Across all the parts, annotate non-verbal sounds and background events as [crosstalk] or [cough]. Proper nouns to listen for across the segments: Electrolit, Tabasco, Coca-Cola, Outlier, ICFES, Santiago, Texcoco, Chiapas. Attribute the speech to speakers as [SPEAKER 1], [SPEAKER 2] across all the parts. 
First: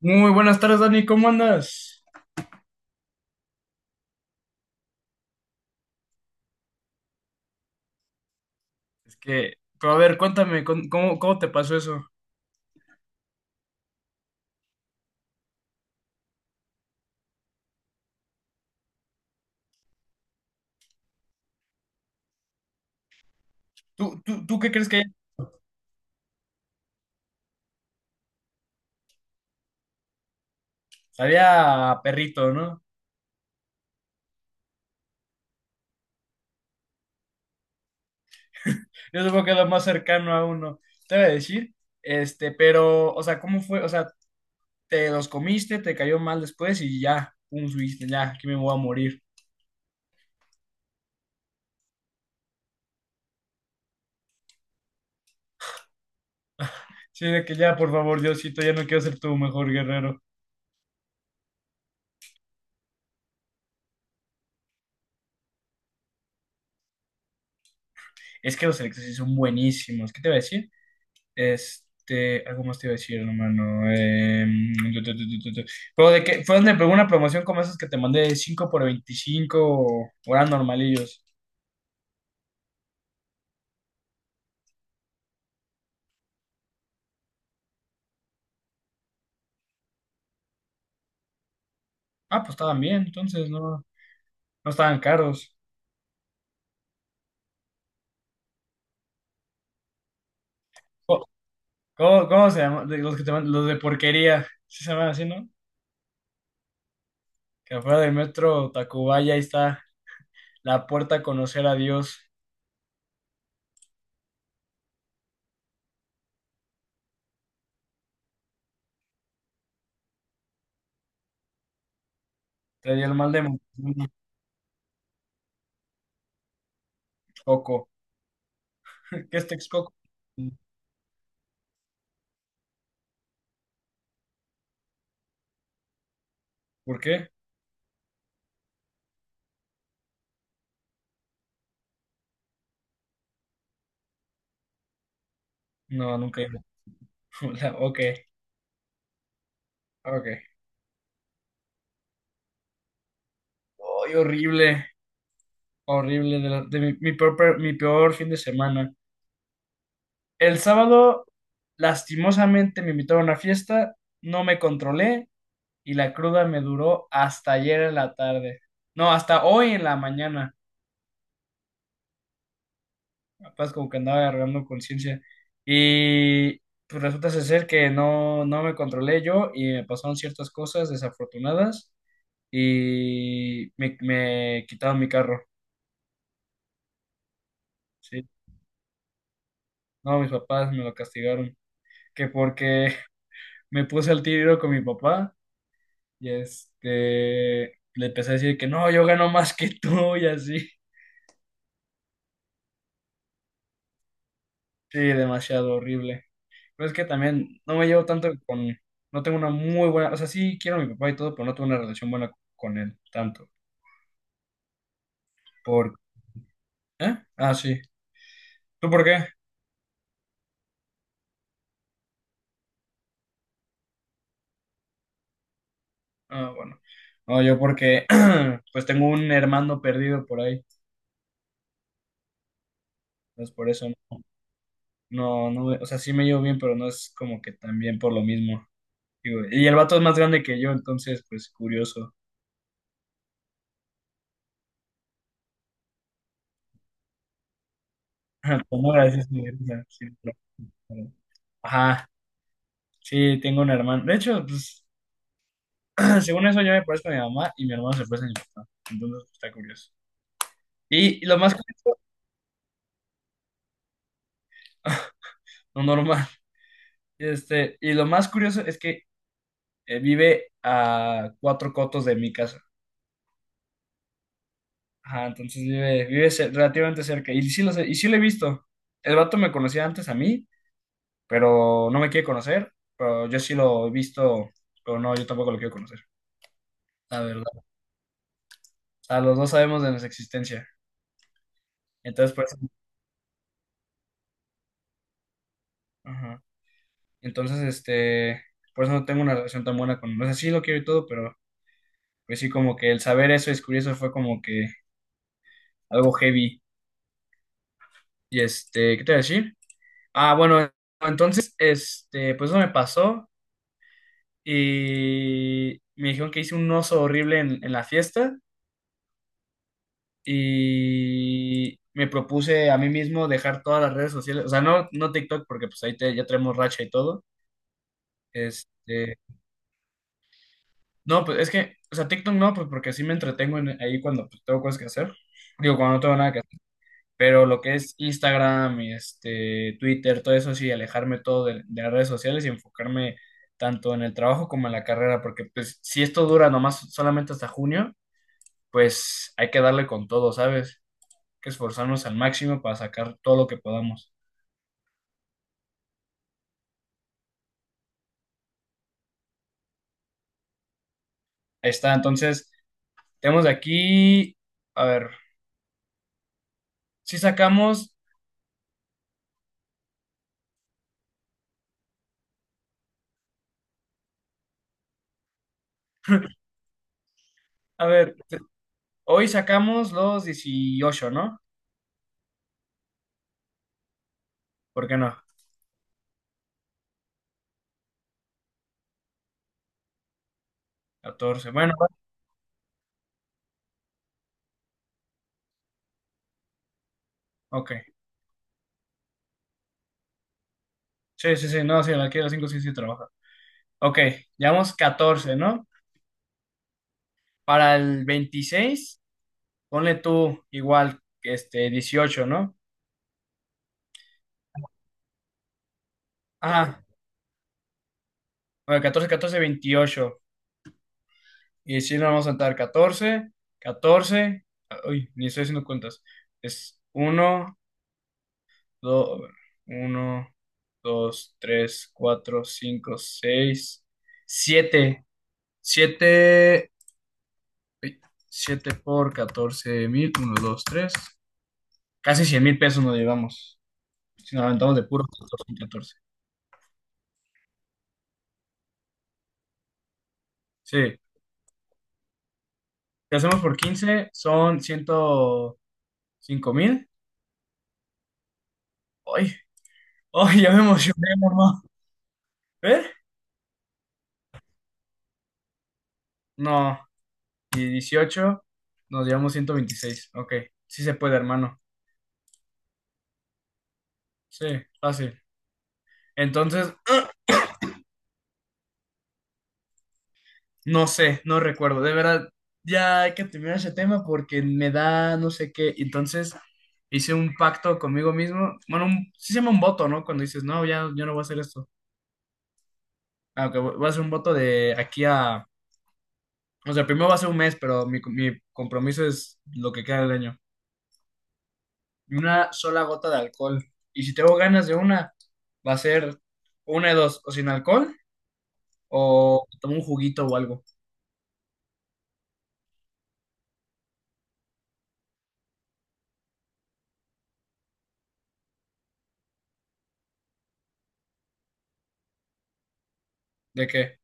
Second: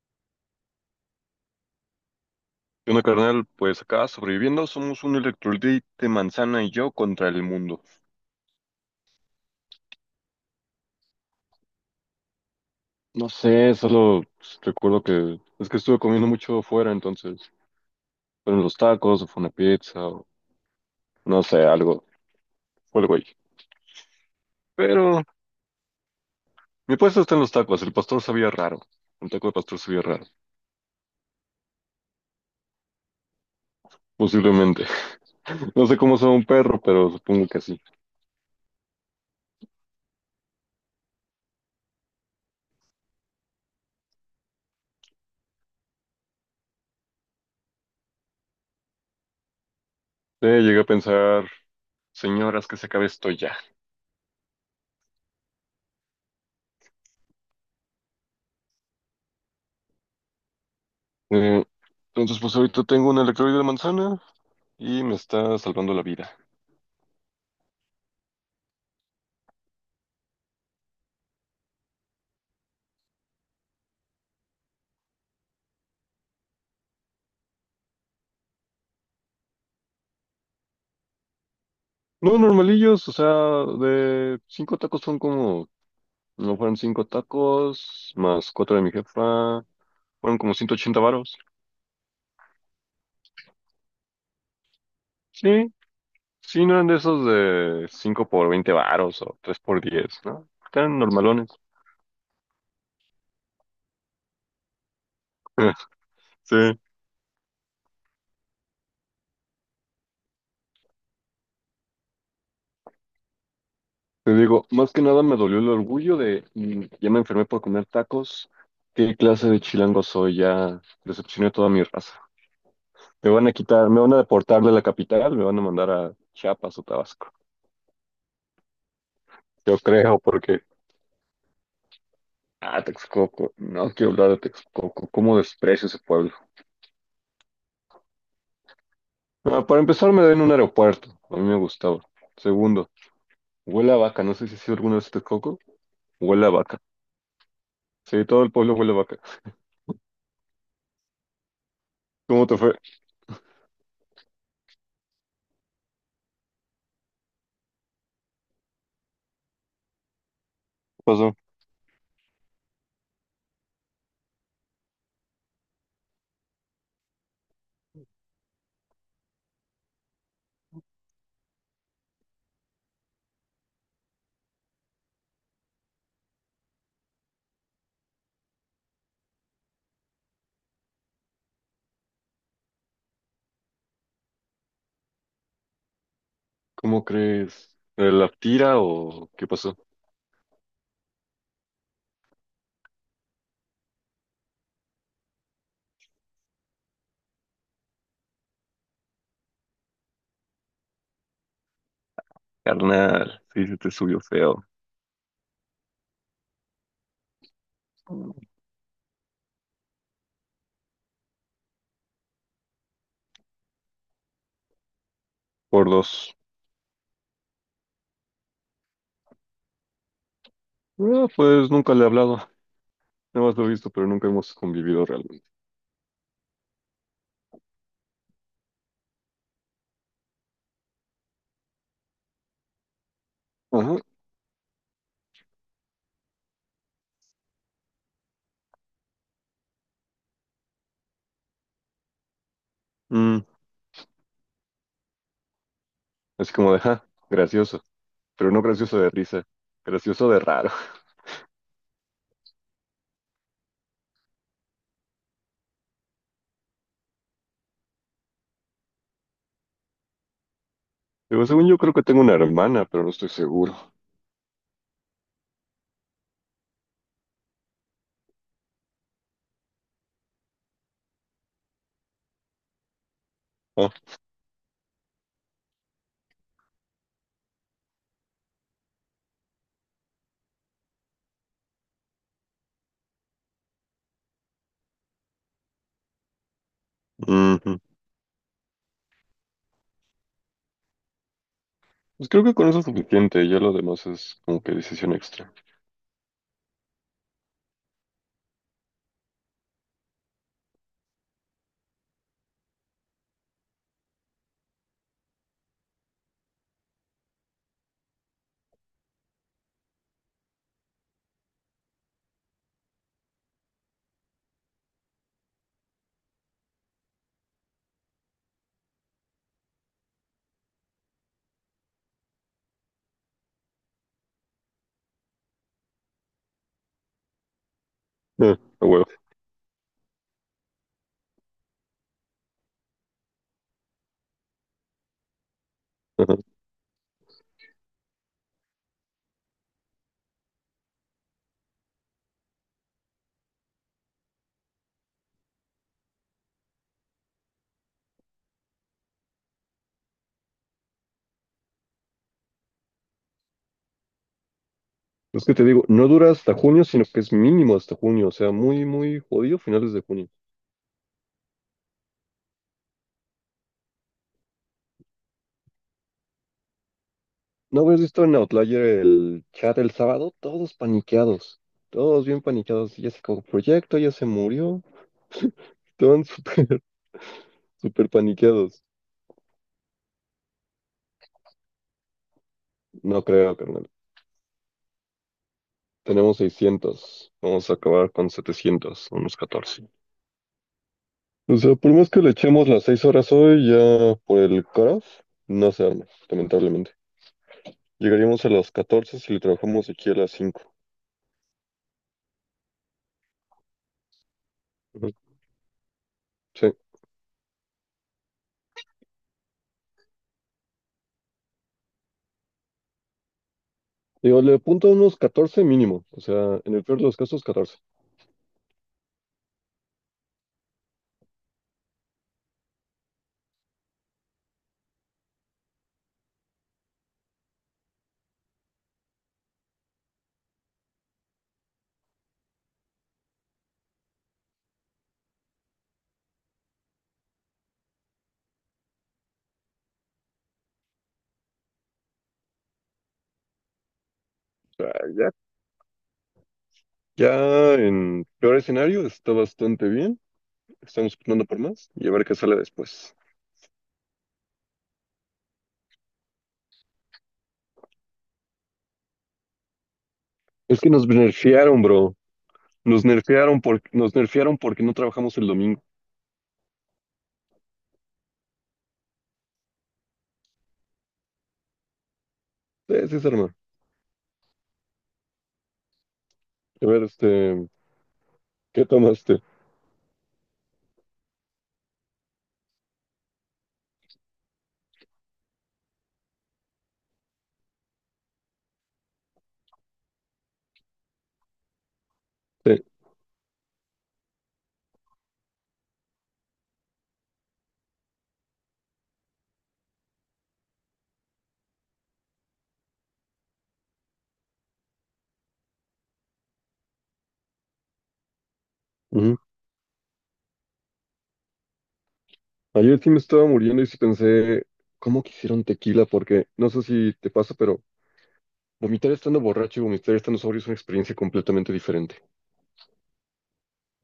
[SPEAKER 1] Muy buenas tardes, Dani, ¿cómo andas?
[SPEAKER 2] ¿Qué onda, carnal? Pues acá sobreviviendo, somos un electrolit manzana y yo contra el mundo.
[SPEAKER 1] Es que, pero a ver, cuéntame, ¿cómo te pasó eso?
[SPEAKER 2] No sé, solo pues, recuerdo que es que estuve comiendo mucho fuera, entonces fueron los tacos, o fue una pizza, o no sé, algo, fue el güey.
[SPEAKER 1] ¿Tú qué crees que
[SPEAKER 2] Pero mi puesto está en los tacos, el pastor sabía raro, un taco de pastor sabía raro,
[SPEAKER 1] había perrito, ¿no?
[SPEAKER 2] posiblemente. [laughs] No sé cómo sabe un perro, pero supongo que sí.
[SPEAKER 1] Yo supongo que es lo más cercano a uno, te voy a decir, este, pero, o sea, ¿cómo fue? O sea, ¿te los comiste, te cayó mal después y ya, un subiste, ya, aquí me voy a morir?
[SPEAKER 2] Llegué a pensar, señoras, que se acabe esto ya.
[SPEAKER 1] Sí, de que ya, por favor, Diosito, ya no quiero ser tu mejor guerrero.
[SPEAKER 2] Eh, entonces, pues ahorita tengo un electrolit de manzana y me está salvando la vida.
[SPEAKER 1] Es que los electros sí son buenísimos, ¿qué te voy a decir? Este, algo más te iba a decir, hermano. Em, tu, tu, tu, tu, tu, tu. Pero de que fue donde pegó una promoción como esas que te mandé de 5 por 25 o eran normalillos.
[SPEAKER 2] No, normalillos, o sea, de cinco tacos son como, no fueron cinco tacos, más cuatro de mi jefa, fueron como 180 varos.
[SPEAKER 1] Ah, pues estaban bien, entonces no, no estaban caros.
[SPEAKER 2] Sí, sí, no eran de esos de cinco por 20 varos o tres por 10, ¿no? Eran
[SPEAKER 1] Co-
[SPEAKER 2] normalones.
[SPEAKER 1] ¿cómo se llama? De los que te los de porquería. Sí se llaman así, ¿no?
[SPEAKER 2] [laughs] Sí,
[SPEAKER 1] Que afuera del metro Tacubaya ahí está la puerta a conocer a Dios.
[SPEAKER 2] te digo, más que nada me dolió el orgullo de, ya me enfermé por comer tacos, ¿qué clase de chilango soy? Ya decepcioné a toda mi raza.
[SPEAKER 1] Traía el mal
[SPEAKER 2] Me
[SPEAKER 1] de
[SPEAKER 2] van a quitar, me
[SPEAKER 1] Montezuma,
[SPEAKER 2] van a deportar de la capital, me van a mandar a Chiapas o Tabasco.
[SPEAKER 1] Coco. ¿Qué es
[SPEAKER 2] Yo
[SPEAKER 1] Texcoco?
[SPEAKER 2] creo, porque. Ah, Texcoco. No quiero hablar de Texcoco. ¿Cómo desprecio ese pueblo?
[SPEAKER 1] ¿Por qué?
[SPEAKER 2] Ah, para empezar, me den un aeropuerto. A mí me gustaba. Segundo, huele a vaca. No sé si has sido alguna vez a Texcoco.
[SPEAKER 1] No, nunca he
[SPEAKER 2] Huele a
[SPEAKER 1] ido.
[SPEAKER 2] vaca.
[SPEAKER 1] [laughs] Ok,
[SPEAKER 2] Sí, todo el pueblo huele a vaca.
[SPEAKER 1] ok.
[SPEAKER 2] ¿Cómo te fue? ¿Qué
[SPEAKER 1] Ay, horrible. Horrible de mi peor fin de semana. El sábado,
[SPEAKER 2] pasó?
[SPEAKER 1] lastimosamente, me invitaron a una fiesta, no me controlé y la cruda me duró hasta ayer en la tarde. No, hasta hoy en la mañana. Capaz como que andaba agarrando conciencia. Y pues resulta ser que no, no me controlé yo y me pasaron ciertas cosas desafortunadas y me quitaron mi carro.
[SPEAKER 2] ¿Cómo crees? ¿Eh,
[SPEAKER 1] Sí.
[SPEAKER 2] ¿la tira o qué pasó?
[SPEAKER 1] No, mis papás me lo castigaron. Que porque me puse al tiro con mi papá y este, le empecé a decir que no, yo gano más que tú y así.
[SPEAKER 2] Carnal, sí, se te subió feo.
[SPEAKER 1] Sí, demasiado horrible. Pero es que también no me llevo tanto con, no tengo una muy buena, o sea, sí quiero a mi papá y todo, pero no tengo una relación buena con él tanto. ¿Por
[SPEAKER 2] Por dos.
[SPEAKER 1] ¿Eh? Ah, sí. ¿Tú por qué?
[SPEAKER 2] Ah, pues nunca le he hablado. Nada más lo he visto, pero nunca hemos convivido realmente.
[SPEAKER 1] Ah, bueno. No, yo porque [clears throat] pues tengo un hermano perdido por ahí. Entonces por eso
[SPEAKER 2] Ajá.
[SPEAKER 1] no, no, o sea, sí me llevo bien, pero no es como que también por lo mismo. Digo, y el vato es más grande que yo, entonces, pues curioso.
[SPEAKER 2] Mm, así como de, ja, gracioso, pero no
[SPEAKER 1] Ajá, pues, no,
[SPEAKER 2] gracioso de
[SPEAKER 1] gracias, sí,
[SPEAKER 2] risa,
[SPEAKER 1] o sea, sí,
[SPEAKER 2] gracioso de raro.
[SPEAKER 1] pero-
[SPEAKER 2] [laughs]
[SPEAKER 1] ajá, sí, tengo un hermano. De hecho, pues, [clears throat] según eso, yo me parezco a mi mamá y mi hermano se parece a mi papá. Entonces, pues, está curioso. Y lo
[SPEAKER 2] Digo,
[SPEAKER 1] más
[SPEAKER 2] según yo creo
[SPEAKER 1] curioso,
[SPEAKER 2] que tengo una hermana, pero no estoy seguro.
[SPEAKER 1] [laughs] no normal. Este, y lo más curioso es que vive a cuatro cotos de mi casa.
[SPEAKER 2] Ah,
[SPEAKER 1] Ajá, entonces relativamente cerca. Y sí, lo sé- y sí lo he visto. El vato me conocía antes a mí, pero no me quiere conocer. Pero yo sí lo he visto, pero no, yo tampoco lo quiero conocer. La verdad. O
[SPEAKER 2] ujú.
[SPEAKER 1] sea, los dos sabemos de nuestra existencia.
[SPEAKER 2] Pues
[SPEAKER 1] Entonces, por
[SPEAKER 2] creo que
[SPEAKER 1] eso,
[SPEAKER 2] con eso es suficiente, ya lo demás es como que decisión extra.
[SPEAKER 1] ajá. Entonces, este, por eso no tengo una relación tan buena con, no sé sí lo quiero y todo, pero pues sí, como que el saber eso, descubrir eso fue como que algo heavy. Y este, ¿qué te voy a decir? Ah, bueno, entonces, este, pues eso me pasó y me dijeron que hice un oso horrible en la fiesta y me propuse a mí mismo dejar todas las redes sociales, o sea, no, no TikTok porque pues ahí ya traemos racha y todo.
[SPEAKER 2] Ah, a huevo.
[SPEAKER 1] Este, no, pues es que, o sea, TikTok no, pues porque así me entretengo ahí cuando pues, tengo cosas que hacer. Digo, cuando no tengo nada que
[SPEAKER 2] Ajá.
[SPEAKER 1] hacer. Pero lo que es Instagram, y este, Twitter, todo eso sí, alejarme todo de las redes sociales y enfocarme tanto en el trabajo como en la carrera, porque pues si esto dura nomás solamente hasta junio, pues hay que darle con todo, ¿sabes? Hay que esforzarnos al máximo para sacar todo lo que podamos.
[SPEAKER 2] Es que te digo, no dura hasta junio, sino que es mínimo hasta junio, o sea, muy, muy jodido finales de junio.
[SPEAKER 1] Ahí está, entonces, tenemos de aquí, a ver, si
[SPEAKER 2] ¿No
[SPEAKER 1] sacamos,
[SPEAKER 2] habías visto en Outlier el chat el sábado? Todos paniqueados, todos bien paniqueados, ya se acabó el proyecto, ya se murió, estaban súper, [laughs]
[SPEAKER 1] a
[SPEAKER 2] súper
[SPEAKER 1] ver,
[SPEAKER 2] paniqueados.
[SPEAKER 1] hoy sacamos los dieciocho, ¿no?
[SPEAKER 2] No creo, carnal.
[SPEAKER 1] ¿Por qué no?
[SPEAKER 2] Tenemos 600. Vamos a acabar con 700, unos 14.
[SPEAKER 1] Catorce.
[SPEAKER 2] O
[SPEAKER 1] Bueno,
[SPEAKER 2] sea, por más que le echemos las 6 horas hoy, ya por el cutoff, no se arma, lamentablemente.
[SPEAKER 1] ok.
[SPEAKER 2] Llegaríamos a las 14 si le trabajamos aquí a las 5.
[SPEAKER 1] Sí, sí, sí, no, sí, aquí a las 5 sí, sí trabaja. Ok, llevamos
[SPEAKER 2] Ujú.
[SPEAKER 1] catorce, ¿no?
[SPEAKER 2] Sí.
[SPEAKER 1] Para el 26 ponle tú igual, este, dieciocho, ¿no?
[SPEAKER 2] Digo, le apunto a unos 14 mínimo. O sea, en
[SPEAKER 1] Ajá,
[SPEAKER 2] el peor de los casos, 14.
[SPEAKER 1] bueno, catorce, catorce, veintiocho. Y si nos vamos a saltar catorce, catorce, ah, uy, ni estoy haciendo cuentas. Es uno, dos uno dos, tres, cuatro, cinco, seis, siete, siete ey, 7 por 14 mil, uno, dos, tres. Casi 100 mil pesos nos llevamos. Si nos aventamos
[SPEAKER 2] O
[SPEAKER 1] de
[SPEAKER 2] sea,
[SPEAKER 1] puro
[SPEAKER 2] ya,
[SPEAKER 1] catorce y 14.
[SPEAKER 2] ya en peor escenario está bastante bien.
[SPEAKER 1] Sí.
[SPEAKER 2] Estamos apuntando por más y a ver qué sale después.
[SPEAKER 1] Si hacemos por 15 son ciento cinco mil. ¡Ay! ¡Ay! Ya me
[SPEAKER 2] Es que nos
[SPEAKER 1] emocioné, mamá.
[SPEAKER 2] nerfearon, bro.
[SPEAKER 1] ¿Eh?
[SPEAKER 2] Nos nerfearon porque no trabajamos el domingo.
[SPEAKER 1] No. Y 18 nos llevamos ciento veintiséis. Ok. Sí se puede, hermano.
[SPEAKER 2] Sí, sí, se arma.
[SPEAKER 1] Sí, fácil. Entonces,
[SPEAKER 2] A ver, este, ¿qué tomaste?
[SPEAKER 1] no sé, no recuerdo. De verdad, ya hay que terminar ese tema porque me da no sé qué. Entonces hice un pacto conmigo mismo. Bueno, sí se llama un voto, ¿no? Cuando dices, no, ya yo no voy a hacer esto.
[SPEAKER 2] Sí.
[SPEAKER 1] Ah, ok, voy a hacer un voto de aquí a. O sea, primero va a ser un mes, pero mi compromiso es lo que queda del año. Una sola gota de alcohol. Y si tengo ganas de una, va a ser una de dos, o sin alcohol,
[SPEAKER 2] Ujú.
[SPEAKER 1] o tomo un juguito o algo.
[SPEAKER 2] Ayer sí me estaba muriendo y sí pensé, ¿cómo quisieron tequila? Porque no sé si te pasa, pero vomitar estando borracho y vomitar estando sobrio es una experiencia completamente diferente.
[SPEAKER 1] ¿De qué?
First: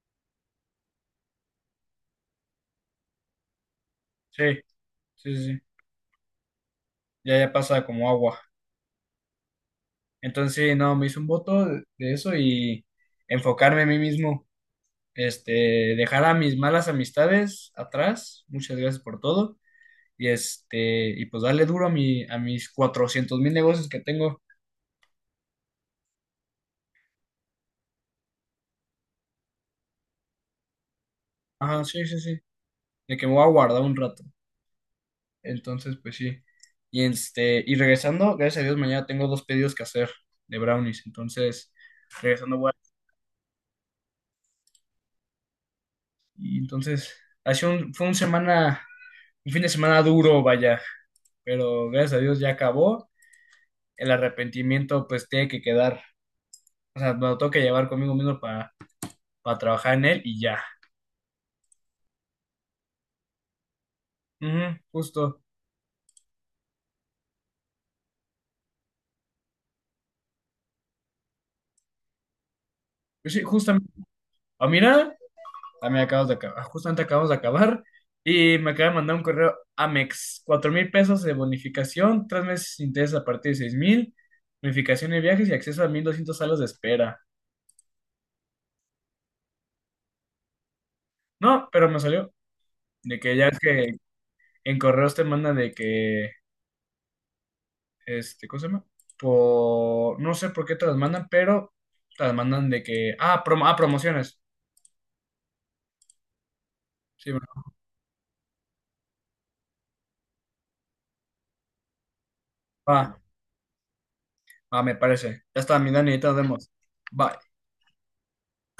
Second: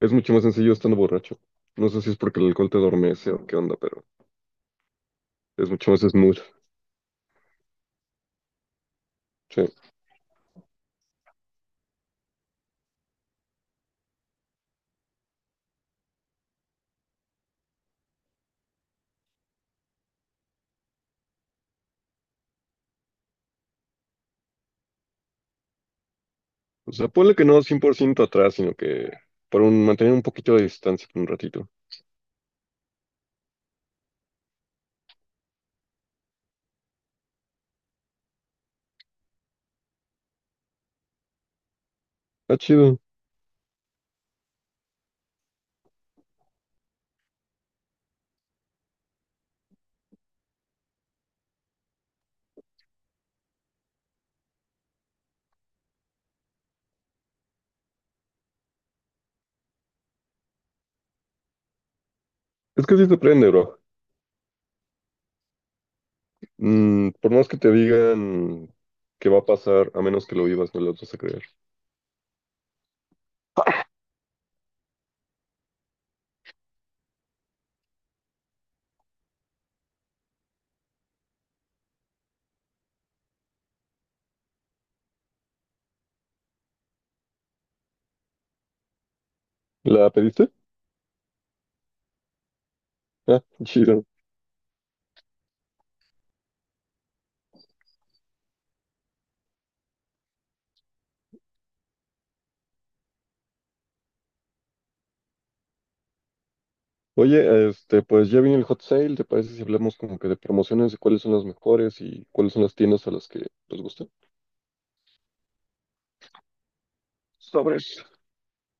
[SPEAKER 2] Es mucho más sencillo estando borracho. No sé si es porque el alcohol te adormece o qué onda, pero
[SPEAKER 1] Sí, sí, sí, sí.
[SPEAKER 2] es mucho más smooth.
[SPEAKER 1] Ya, ya pasa como agua.
[SPEAKER 2] Sí.
[SPEAKER 1] Entonces, no, me hice un voto de eso y enfocarme a mí mismo, este, dejar a mis malas amistades atrás, muchas gracias por todo, y este, y pues darle duro a a mis 400 mil negocios que tengo.
[SPEAKER 2] O sea, ponle que no 100% atrás, sino que mantener un poquito de distancia por un ratito.
[SPEAKER 1] Ajá, sí, sí, sí, de que me voy a guardar un rato. Entonces, pues sí. Y este, y regresando, gracias a Dios, mañana tengo dos pedidos que hacer de brownies, entonces, regresando,
[SPEAKER 2] Está chido.
[SPEAKER 1] y entonces, ha sido un, fue un semana, un fin de semana duro, vaya, pero gracias a Dios ya acabó. El arrepentimiento pues tiene que quedar, o sea, me lo tengo que llevar conmigo mismo para trabajar en él y ya.
[SPEAKER 2] Es que sí te prende, bro.
[SPEAKER 1] Ujú, justo.
[SPEAKER 2] Por más que te digan que va a pasar, a menos que lo vivas, no lo vas a creer.
[SPEAKER 1] Pues sí, justamente. Ah, mira, también acabas de acabar, justamente acabamos de acabar y me acaba de mandar un correo Amex, cuatro mil pesos de bonificación, tres meses sin intereses a partir de seis mil, bonificación de viajes y acceso a 1200 salas de espera.
[SPEAKER 2] ¿La pediste?
[SPEAKER 1] No, pero me salió de que
[SPEAKER 2] Ah,
[SPEAKER 1] ya es
[SPEAKER 2] [laughs]
[SPEAKER 1] que
[SPEAKER 2] chido.
[SPEAKER 1] en correos te mandan de que este, ¿cómo se llama? Por, no sé por qué te las mandan, pero te las mandan de que, ah, ah, promociones. Sí, bro.
[SPEAKER 2] Oye, este, pues ya viene el hot sale, ¿te parece si hablamos como que de promociones, de cuáles son las mejores y cuáles son las
[SPEAKER 1] Va,
[SPEAKER 2] tiendas a las que les gusta?
[SPEAKER 1] va, me parece. Ya está, mi Dani, ahí te nos vemos. Bye.
[SPEAKER 2] Sobre.